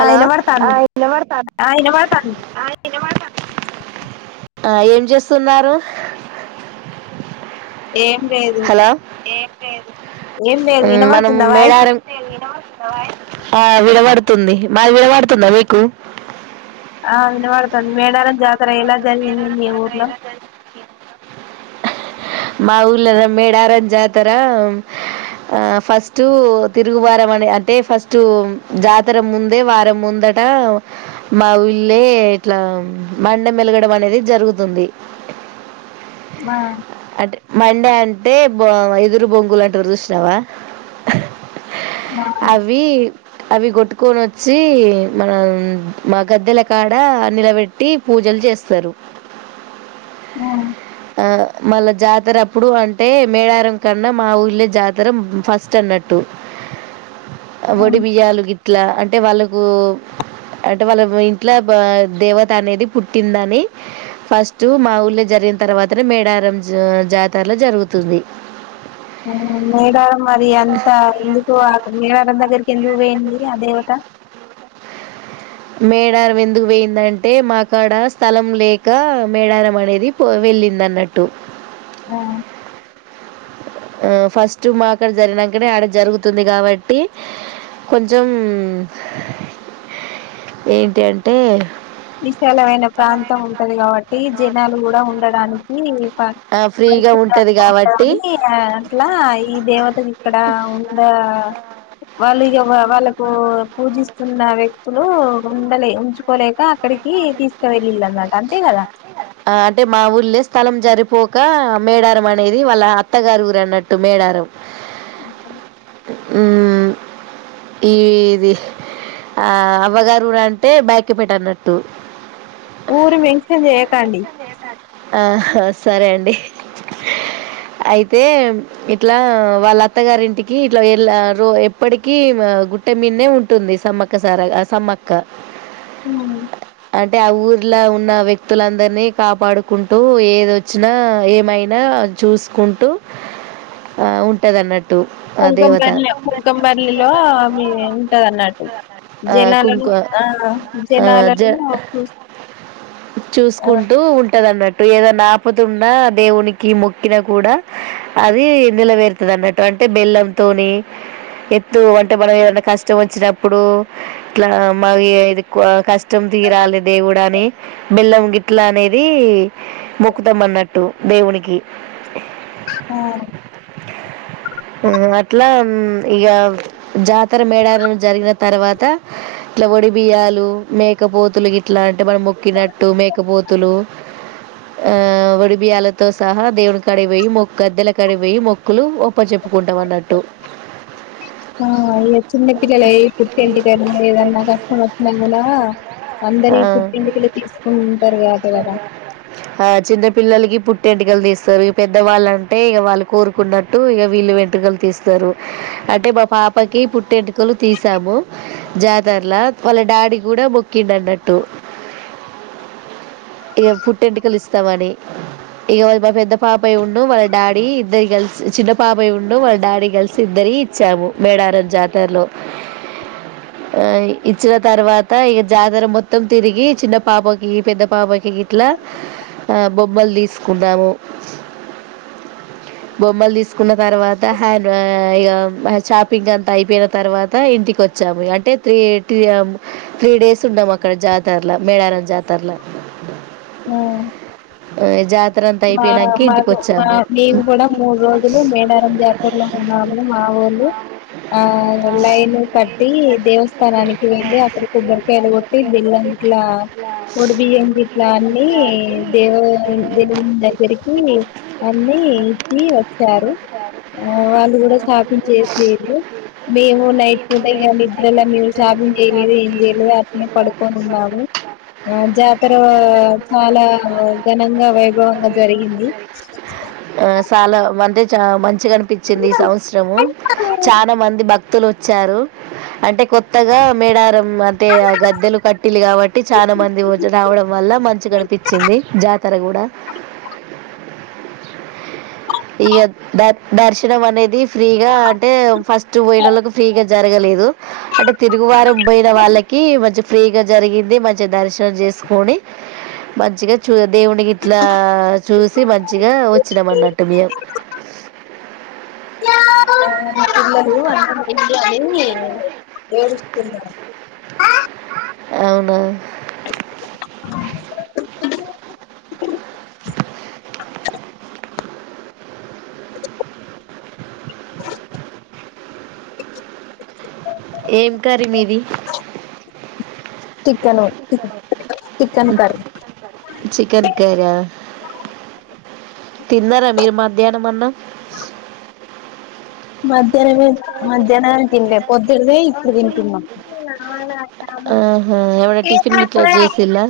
ఆ ఇనబడతాంది ఆ ఇనబడతాంది ఆ ఏం చేస్తున్నారు ఏ హలో ఏ ఏం లేదు మనం వినబడుతుందా వాయిస్ మేడారం ఆ విడబడుతుంది మాది విడవడుతుందా మీకు ఆ వినపడుతుంది మేడార జాతర ఎలా జరిగింది మీ ఊరులో మా ఊర్లో మేడారం జాతర ఆ ఫస్ట్ తిరుగు వారం అని అంటే ఫస్ట్ జాతర ముందే వారం ముందట మా ఊళ్ళే ఇట్లా మండ మలగడం అనేది జరుగుతుంది ఆ మండే అంటే బొ ఎదురు బొంగులు అంట చూసినావా మా అవి అవి కొట్టుకొని వచ్చి మనం మా గద్దెల కాడ నిలబెట్ టీ పూజలు చేస్తారు ఆ, ఆ మళ్ళా జాతర అప్పుడు అంటే మేడారం కన్నా మా ఊళ్ళ జాతర ఫస్ట్ అన్నట్టు ఆ, వడి బియ్యలు ఇట్లా అంటే వాళ్ళకు అంటే వాళ్ళ ఇంట్లో దేవత అనేది పుట్టిందని ఫస్ట్ మా ఊళ్ళ జరిగిన తర్వాతనే మేడారం జ జాతరలో జరుగుతుంది మేడారం మరి అంత ఎందుకు మేడారం దగ్గరికి ఎందుకు వేయంంది ఆ దేవత మేడారం ఎందుకు పోయిందంటే మాకాడ స్థలం లేక మేడారం అనేది పో వెళ్ళింది అన్నట్టు ఆ ఆ ఫస్ట్ మా అక్కడ జరినాకనే ఆడ జరుగుతుంది కాబట్టి కొంచెం ఏంటి అంటే విశాలమైన ప్రాంతం ఉంటది కాబట్టి జనాలు కూడా ఉండడానికి ఫ్రీగా పరిశ ఉంటుంది ఉ కాబట్టి అట్లా ఈ దేవత ఇక్కడ ఉండ వాళ్ళు వాళ్ళకు పూజిస్తున్న వ్యక్తులు ఉండలే ఉంచుక గా [inaudible] అక్కడికి తీసుకువెళ్ళి నా అంతే కద ఆ అంటే మా ఊళ్ళే స్థలం జరిపోక మేడారం అనేది వాళ్ళ అత్తగారు ఊరు అన్నట్టు మేడారం అ [inaudible] ఈది అవ్వగారుఊర అంటే బయకి పెట అన్నట్టు ఊరు మెన్షన్ చేయకండి ఆ సరే అండి అయితే ఇట్లా వాళ్ళ అత్తగారింటికి ఇట్లాలా రో ఎప్పటిక గుట్టె మీన్నే ఉంటుంది సమ్మక్కసార సమ్మక్క హూ అంటే ఆ ఊర్లో ఉన్న వ్యక్తులందరినీ కాపాడుకుంటూ ఏద వచ్చినా ఏమైనా చూసుకుంటూ ఉంటందిన్నట్టు కుంకుమపర్లి కుంకపరలిలో ఉంటది అన్నట్టు ఆ జనాలను కుంకు ఆ ఆ జ జనాలను చూ ఆ ఉన్నట్టు ఏదన్నా ఆపుతున్నా దేవునికి మొక్కిన కూడా అది నిలవేరుతుంది అన్నట్టు అంటే బెల్లంతోని ఎత్తు అంటే మనం ఏదనా కష్టం వచ్చినప్పుడు ఇలా మది కష్టం తీరాలి దేవుడు అని బెల్లం గ ఇట్లా అనేది మొక్కుతాం అన్నట్టు దేవునికి ఆ అట్లా ఇక జాతర మేడారంల జరిగిన తర్వాత ఇట్లా ఒడి బియ్యాలు మేకపోతులు ఇట్లా అంటే మనం మొక్కినట్టు మే ఆ వడి బియ్యలతో సహా దేవునికాడివొయి మొ గద్దెలకాడివేయి మొక్కులు ఒప్ప చెప్పుకుంటాం అన్నట్టు ఆ ఇ చిన్న పిల్లల పుట్టింటికలు ఏదన్నా కష్టం వచ్చినా కూడా ఆ, అందరి పుట్టింటికలు తీసుకు ఆ చిన్న పిల్లలకి పుట్టే వెంటకలు తీస్తారు పెద్దవాళ్ళంటే ఇ వాళ్ళు కోరుకున్నట్టు ఇక వీళ్ళు వెంటుకలు తీస్తారు అంటే మా పాపకి పుట్టి వెంటుకలు తీసాము జాతరలా వాళ్ళ డాడీ కూడా మొక్కిడు అన్నట్టు ఇక పుట్టెంటుకలు ఇస్తామని ఇక మా పెద్ద పాపయ ఉండు వాళ్ళ డాడీ ఇద్దరి కలిసి చిన్న పాపయ ఉండు వాళ్ళ డాడీ కలిసి ఇద్దరి ఇచ్చాము మేడారం జాతరలో ఆ ఇచ్చిన తర్వాత ఇక జాతర మొత్తం తిరిగి చిన్న పాప పెద్ద పాపకి గట్లా బొమ్మలు తీసుకున్నాము బొమ్మలు తీసుకున్నం తర్వాత ఇ షాపింగ్ అంతా అయిపోయిన తర్వాత ఇంటికి వచ్చాము అంటే త్రీ త్రీ డేస్ ఉన్నాము అక్కడ జాతరలా మేడారం జాతర తర్లా జత మా మా మా మేము కూడా మూడు రోజులు మేడారం జాతరలో ఉన్నాము మా ఊళు ఆ లైన్ కట్టి దేవస్థానానికి వెళ్ళి అక్కడ కొబ్బరికాయలు కొట్టి బిల్లంట్లా వడిబియ్యం అట్లా అని ఇట్లా అన్ని దేవు ద దగ్గరికి అన్ని ఇచ్చి వచ్చారు ఆ వాళ్ళు కూడా షాపింగ్ చేసరు మేము నైట్ పుట ఇ నిద్రలా మీరు షాపింగ్ చేయలేదు ఏం చేయలేదు అట్నే పడుకొనిన్నాము ఆ జాతర చాలా ఘనంగా వైభవంగా జరిగింది అ సాల వంద చ మన్ మంచిగా అనిపించింది ఈ సంవత్సరము చాలా మంది బక్ తులు వచ్చారు అంటే కొ కొత్తగా మేడారం అంటే ఆ గద్దెలు కట్టిలు కాబట్టి [unintelligible] రావడం వల్ల మంచి కనిపించింది జాతర కూడా ఇగ ద దర్శనం అనేది ఫ్రీగా అంటే ఫస్ట్ పోయిన పోయినోలకు ఫ్రీగా జరగలేదు అంటే తిరుగువారం పోయిన వాళ్ళకి మంచి ఫ్రీగా జరిగింది మంచి మంచి దర్శనం చేసుకొని మంచిగా చూ దేవుడినికి ఇట్లా చూసి మంచిగా వచ్చినాం అన్నట్టు మియామ్ అ మా పిల్లలు అందరు [unintelligible] ఏడుస్తున్నారు అవునా అ అ ఏం కర్రీ మీది chicken chicken curry chicken curry ఆ తిన్నారా మీరు మధ్యాహ్నం అన్నం మధ్యాహ్నమే మధ్యాహ్నమే తినేలె పొద్దుడుదే ఇప్పుడు తింటున్నాం ఆహా ఏమైనా టిఫిన్ గిట్ల చేసిలా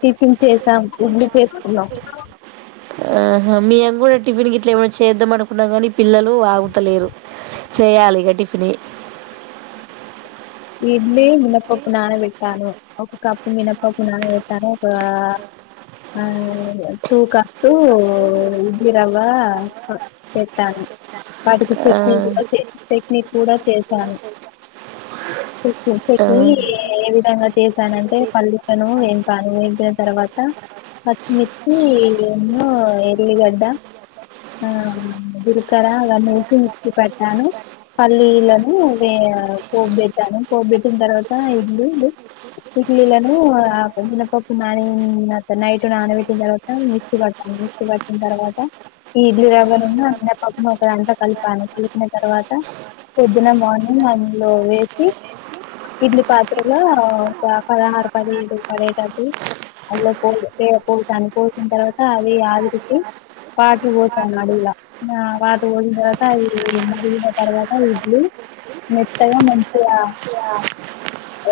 టిఫిన్ చేస్ ఉండి‌ చేసుకున్నాం ఆహ మేం కూడా టిఫిన్ ఇట్లా ఏమన్నా చేద్దాం అనుకున్నాం కానీ పిల్లలు అగుతలేరు చేయాలి ఇక టిఫిని ఇడ్లి మినపప్పు నానపెట్టాను ఒక కప్పు మినప్పప్పు నాన పెట్టను ఒక ఆ టూ కప్ టు కప్స్ ఉ వా చేతాను వాటికి ఆ, చట్నీ దోస చట్నీ కూడా చేశాను ఆ, చట్నీ ఏ విధంగా చేసానంటే పలెలను వెంపాను తర్వాత పచ్చిమిర్చి ను ఎల్లిగడ్డ ఆ జీలకర్ర అవన్ని వేసి మిక్సీ పటను పల్లీలను పోబ్బెట పోబ్బెట్టిన తర్వాత ఇడ్లీలు ఇడ్లీలను మినపప్పు నాని నైట్ నానబెట్టిన తర్వాత మిక్సీ పడతాను మిక్స్ పట్టిన తరువాత ఈ ఇడ్లి రవ్వను అ మినపప్పు ను ఒకదాంట్లో కలిపాను కలిపిన తర్వాత పొద్దున మార్నింగ్ అందులో వే ఇడ్లి పాత్రగా ఒక పదహారు పదిహేడు పడేటటు అందులో పో పోసాను పోసిన తర్వాత అది ఆవిరికి వాటర్ పోసాను అడుగుల వాటర్ పోసిన తర్వాత అవి మరిగిన తర్వాత ఇడ్లీ మెత్తగా మన్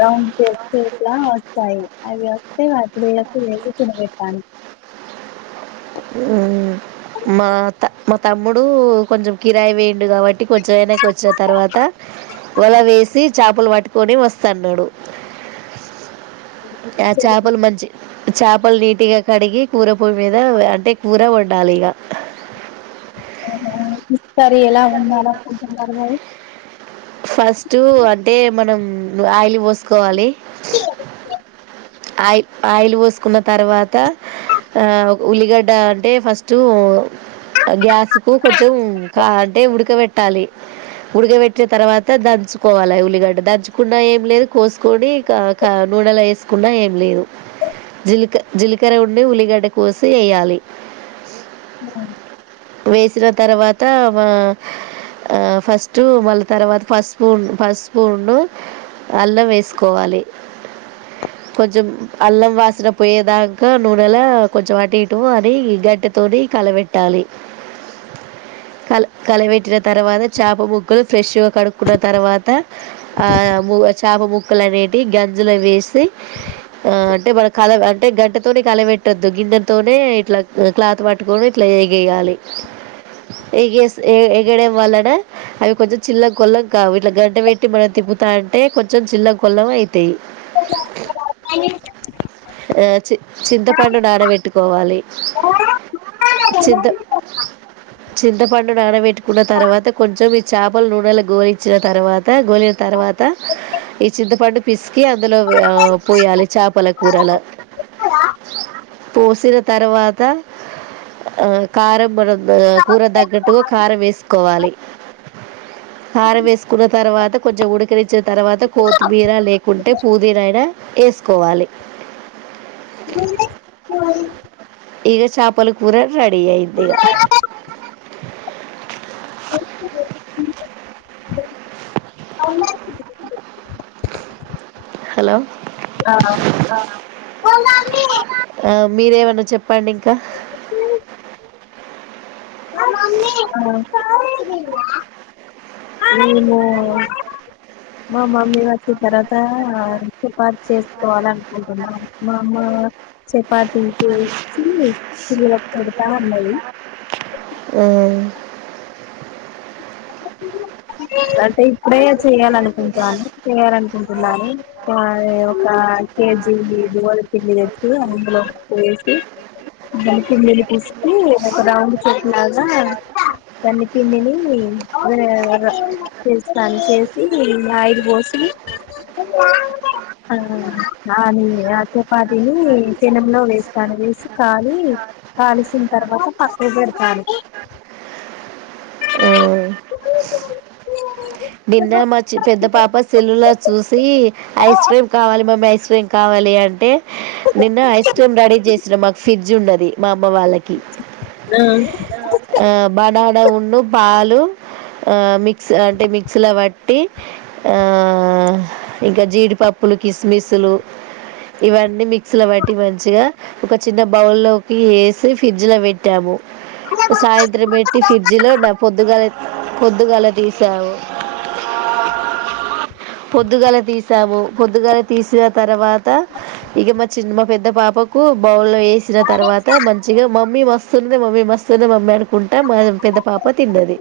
రౌండ్ చేస్త ఇట్లా వస్తాయి అవి వస్తే పిల్లకు వేసి తినపెడతాను ఉమ్. మా త మా తమ్ముడు కొంచెం కిరాయి పోయిండు కాబట్టి కొంచెం వెనక్కి వచ్చిన తర్వాత వల వేసి చేపలు పట్టుకొని వస్తాన్నాడు ఆ చేపలు మంచి చేపలు నీటిగా కడిగి కూర పూయ మీద అంటే కూర వండాలి ఇక ఇస్తారు ఎలా ఉండాలనుకుంటున్నారు మరి ఫస్ట్ అంటే మనం ఒయిలు బస్త తీసుకోవాలి ఆయిల్ ఆయిల్ పోసుకున్న తర్వాత ఆ ఉల్లిగడ్డ అంటే ఫస్ట్ గ్యాస్ కు కొంచెం కా అంటే ఉడకబెట్టాలి ఉడకబెట్టిన తర్వాత దంచుకోవాలివి ఉల్లిగడ్డ దంచుకున్న ఏం లేదు కోసుకొని నూనెలో వేసుక కు ఏం లేదు జక జీలకర ఉండి ఉల్లిగడ్డ కోసి వేయాలి అ వేసిన తర్వాత మా ఫస్ట్ మళ్ళీ తర్వాత ఫస్ స్పూన్ ఫస్ట్ స్పూన్న అల్లం వేసుకోవాలి కొంచెం అల్లం వాసిన పోయేదాకా నూనెలా కొంచెం అటు ఇట అని గడ్డితోని కలబెట్టాలి కల కలబెట్టిన తర్వాత చేప ముక్కలు ఫ్రెష్గా కడుక్కున్న తర్వాత ఆ చాప ము ముక్కలనేటి గంజిలో వేసి ఆ అంటే మన కల అంటే గంటతోనే కల పెట్టొద్దు గిన్నెతోనే ఇట్లా క్లాత్ పట్టుకొని ఇట్లా ఎగేయాలి ఎగే ఎగడం వలన అవి కొంచెం చిల్ల కొలం కావు ఇట్లా గంట పెట్టి మనం తిప్పుతా అంటే కొంచెం చిల్ల కొలం అవు తీ ఆ చి చింతపండు నానబెట్టుకోవాలి చింత చింత పన్నడుడాన వీటు న్న తర్వాత కొంచెం చేపల నూడెల్ గోలించిన తర్వాత గోలిన తర్వాత ఈ చింతపండు పిసికి అందులో పోయాలి చేపల కూరల పోసిన తర్వాత ఆ కారం మనం కూర తగ్గట్టుగా కారం వేసుకోవాలి కారం వేసుకున్న తర్వాత కొంచెం ఉడికినిచ్చిన తర్వాత కొత్తిమీర లేకుంటే పుదీనయినా వేసుకోవాలి దూ పోవాలి చపలకుకి కూర రె ధెండిగా అయిధి ఇగా ఓ [unintelligible] హలో ఆ, ఆ మీరేమన్నా చెప్పండి ఇంకా ఓ మమ్మీ [unintelligible] అయ్‌పోయింధా మెము మా మమ్ మీ వా చె తర్వాత సుపాటు చేసుకోవాల అనుకుంటున్నాం మా అమ్మ చపాతి చేసి పెడతా ఉన్నాయి ఉమ్ అ అ ఇప్పుడే చేయాలనుకుంటున్నాను చేయాలనుకుంటున్నాను ఆ ఒక కేజీ నువులా పిండి తెచ్చి అందులో వేసి ద పిండిని తీసు ఒక రౌండ్ చుట్ లాగా దన్ని పిండిని చేస్తాను చేసి ఆయిల బోసులు దని ఆ చపాతిని తినెంలో వేస్తాను వేసి కాలి కాలిసిన తర్వాత పక్కకు పెడతాను ఆ. ఇ నిన్న మా పెద్ద పాప సల్లులా చూసి ఐస్ క్రీమ్ కావాలి మమ్మీ ఐస్ క్రీ క్ర కావాలి అంటే నిన్న ఐస్ క్రీమ్ రెడీ చేసిన మాకు ఫ్రిడ్జ్ ఉన్నది మా మా వాళ్ళకి బనానా పాలు మిక్స్ అంటే లో బట్టి ఆ ఇంకా జీడిపప్పులు కిస్మిసులు ఇవన్నీ మ అసలు బట్టి మంచిగా ఒక చిన్న బౌల్ లోకి వేసి ఫ్రిడ్జ్ లో పెట్టాము సాయంత్ర మెట్టి ఫ్రిడ్జ్ లో నా పొద్దుకాల పొద్దుగల తీసాము పొద్దుగల తీసాము పొద్దుగాల తీసిన తర్వాత ఇక మా చిన్న మా పెద్ద పాపకు బౌళ వేసిన తర్వాత మంచిగా మమ్మీ మా మస్తుంది మమీ మస్తుంది మమ అకు ఉంటా మా పెద్ద పాప తిన్నది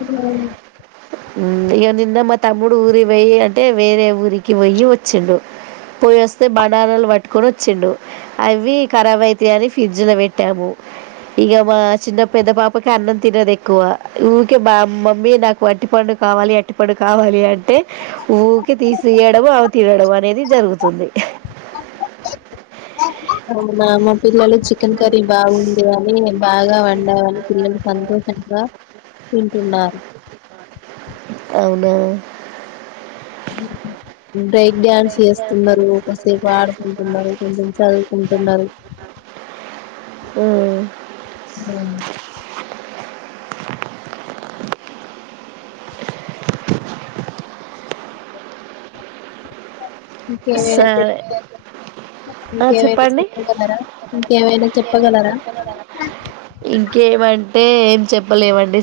అ ఇక నిన్న మా తమ్ముడు ఊరి పోయి అంటే వేరే ఊరికి పోయి వచ్చిండు పోయి వస్తే బనానాలు పట్టుకొని వచ్చిండు అవి ఖరాబ్ అయితాయని ఫ్రిడ్జ్ లో పెట్టాము ఇక మా చిన్న పెద్ద పాపకి అన్నం తినదు ఎక్కువ మా మమ్మీ నాకు అటి పండు కావాలి అటి పండు కావాలి అంటే ఊరికి తీసియడం అవి తినడం అనేది జరుగుతుంది అవునా మా పిల్లలు చికెన్ కర్రీ బాగుంది అని బాగా వండావని పిల్లలు సంతోషంగా తిన్నారు అవునా బ్రేక్ డ్యాన్స్ చేస్తున్నారు ఒకసేపు ఆడుకుంటున్నారు కొంచెం చదువుకుంటున్నారు ఉ అ ఇంకేవైనా చె సరే ఆ, ఇంకేవైనా చెప్పండి చెప్పగలరా ఇంకేవైనా చెప్పగలరా అంటే ఏం చెప్పలేవండి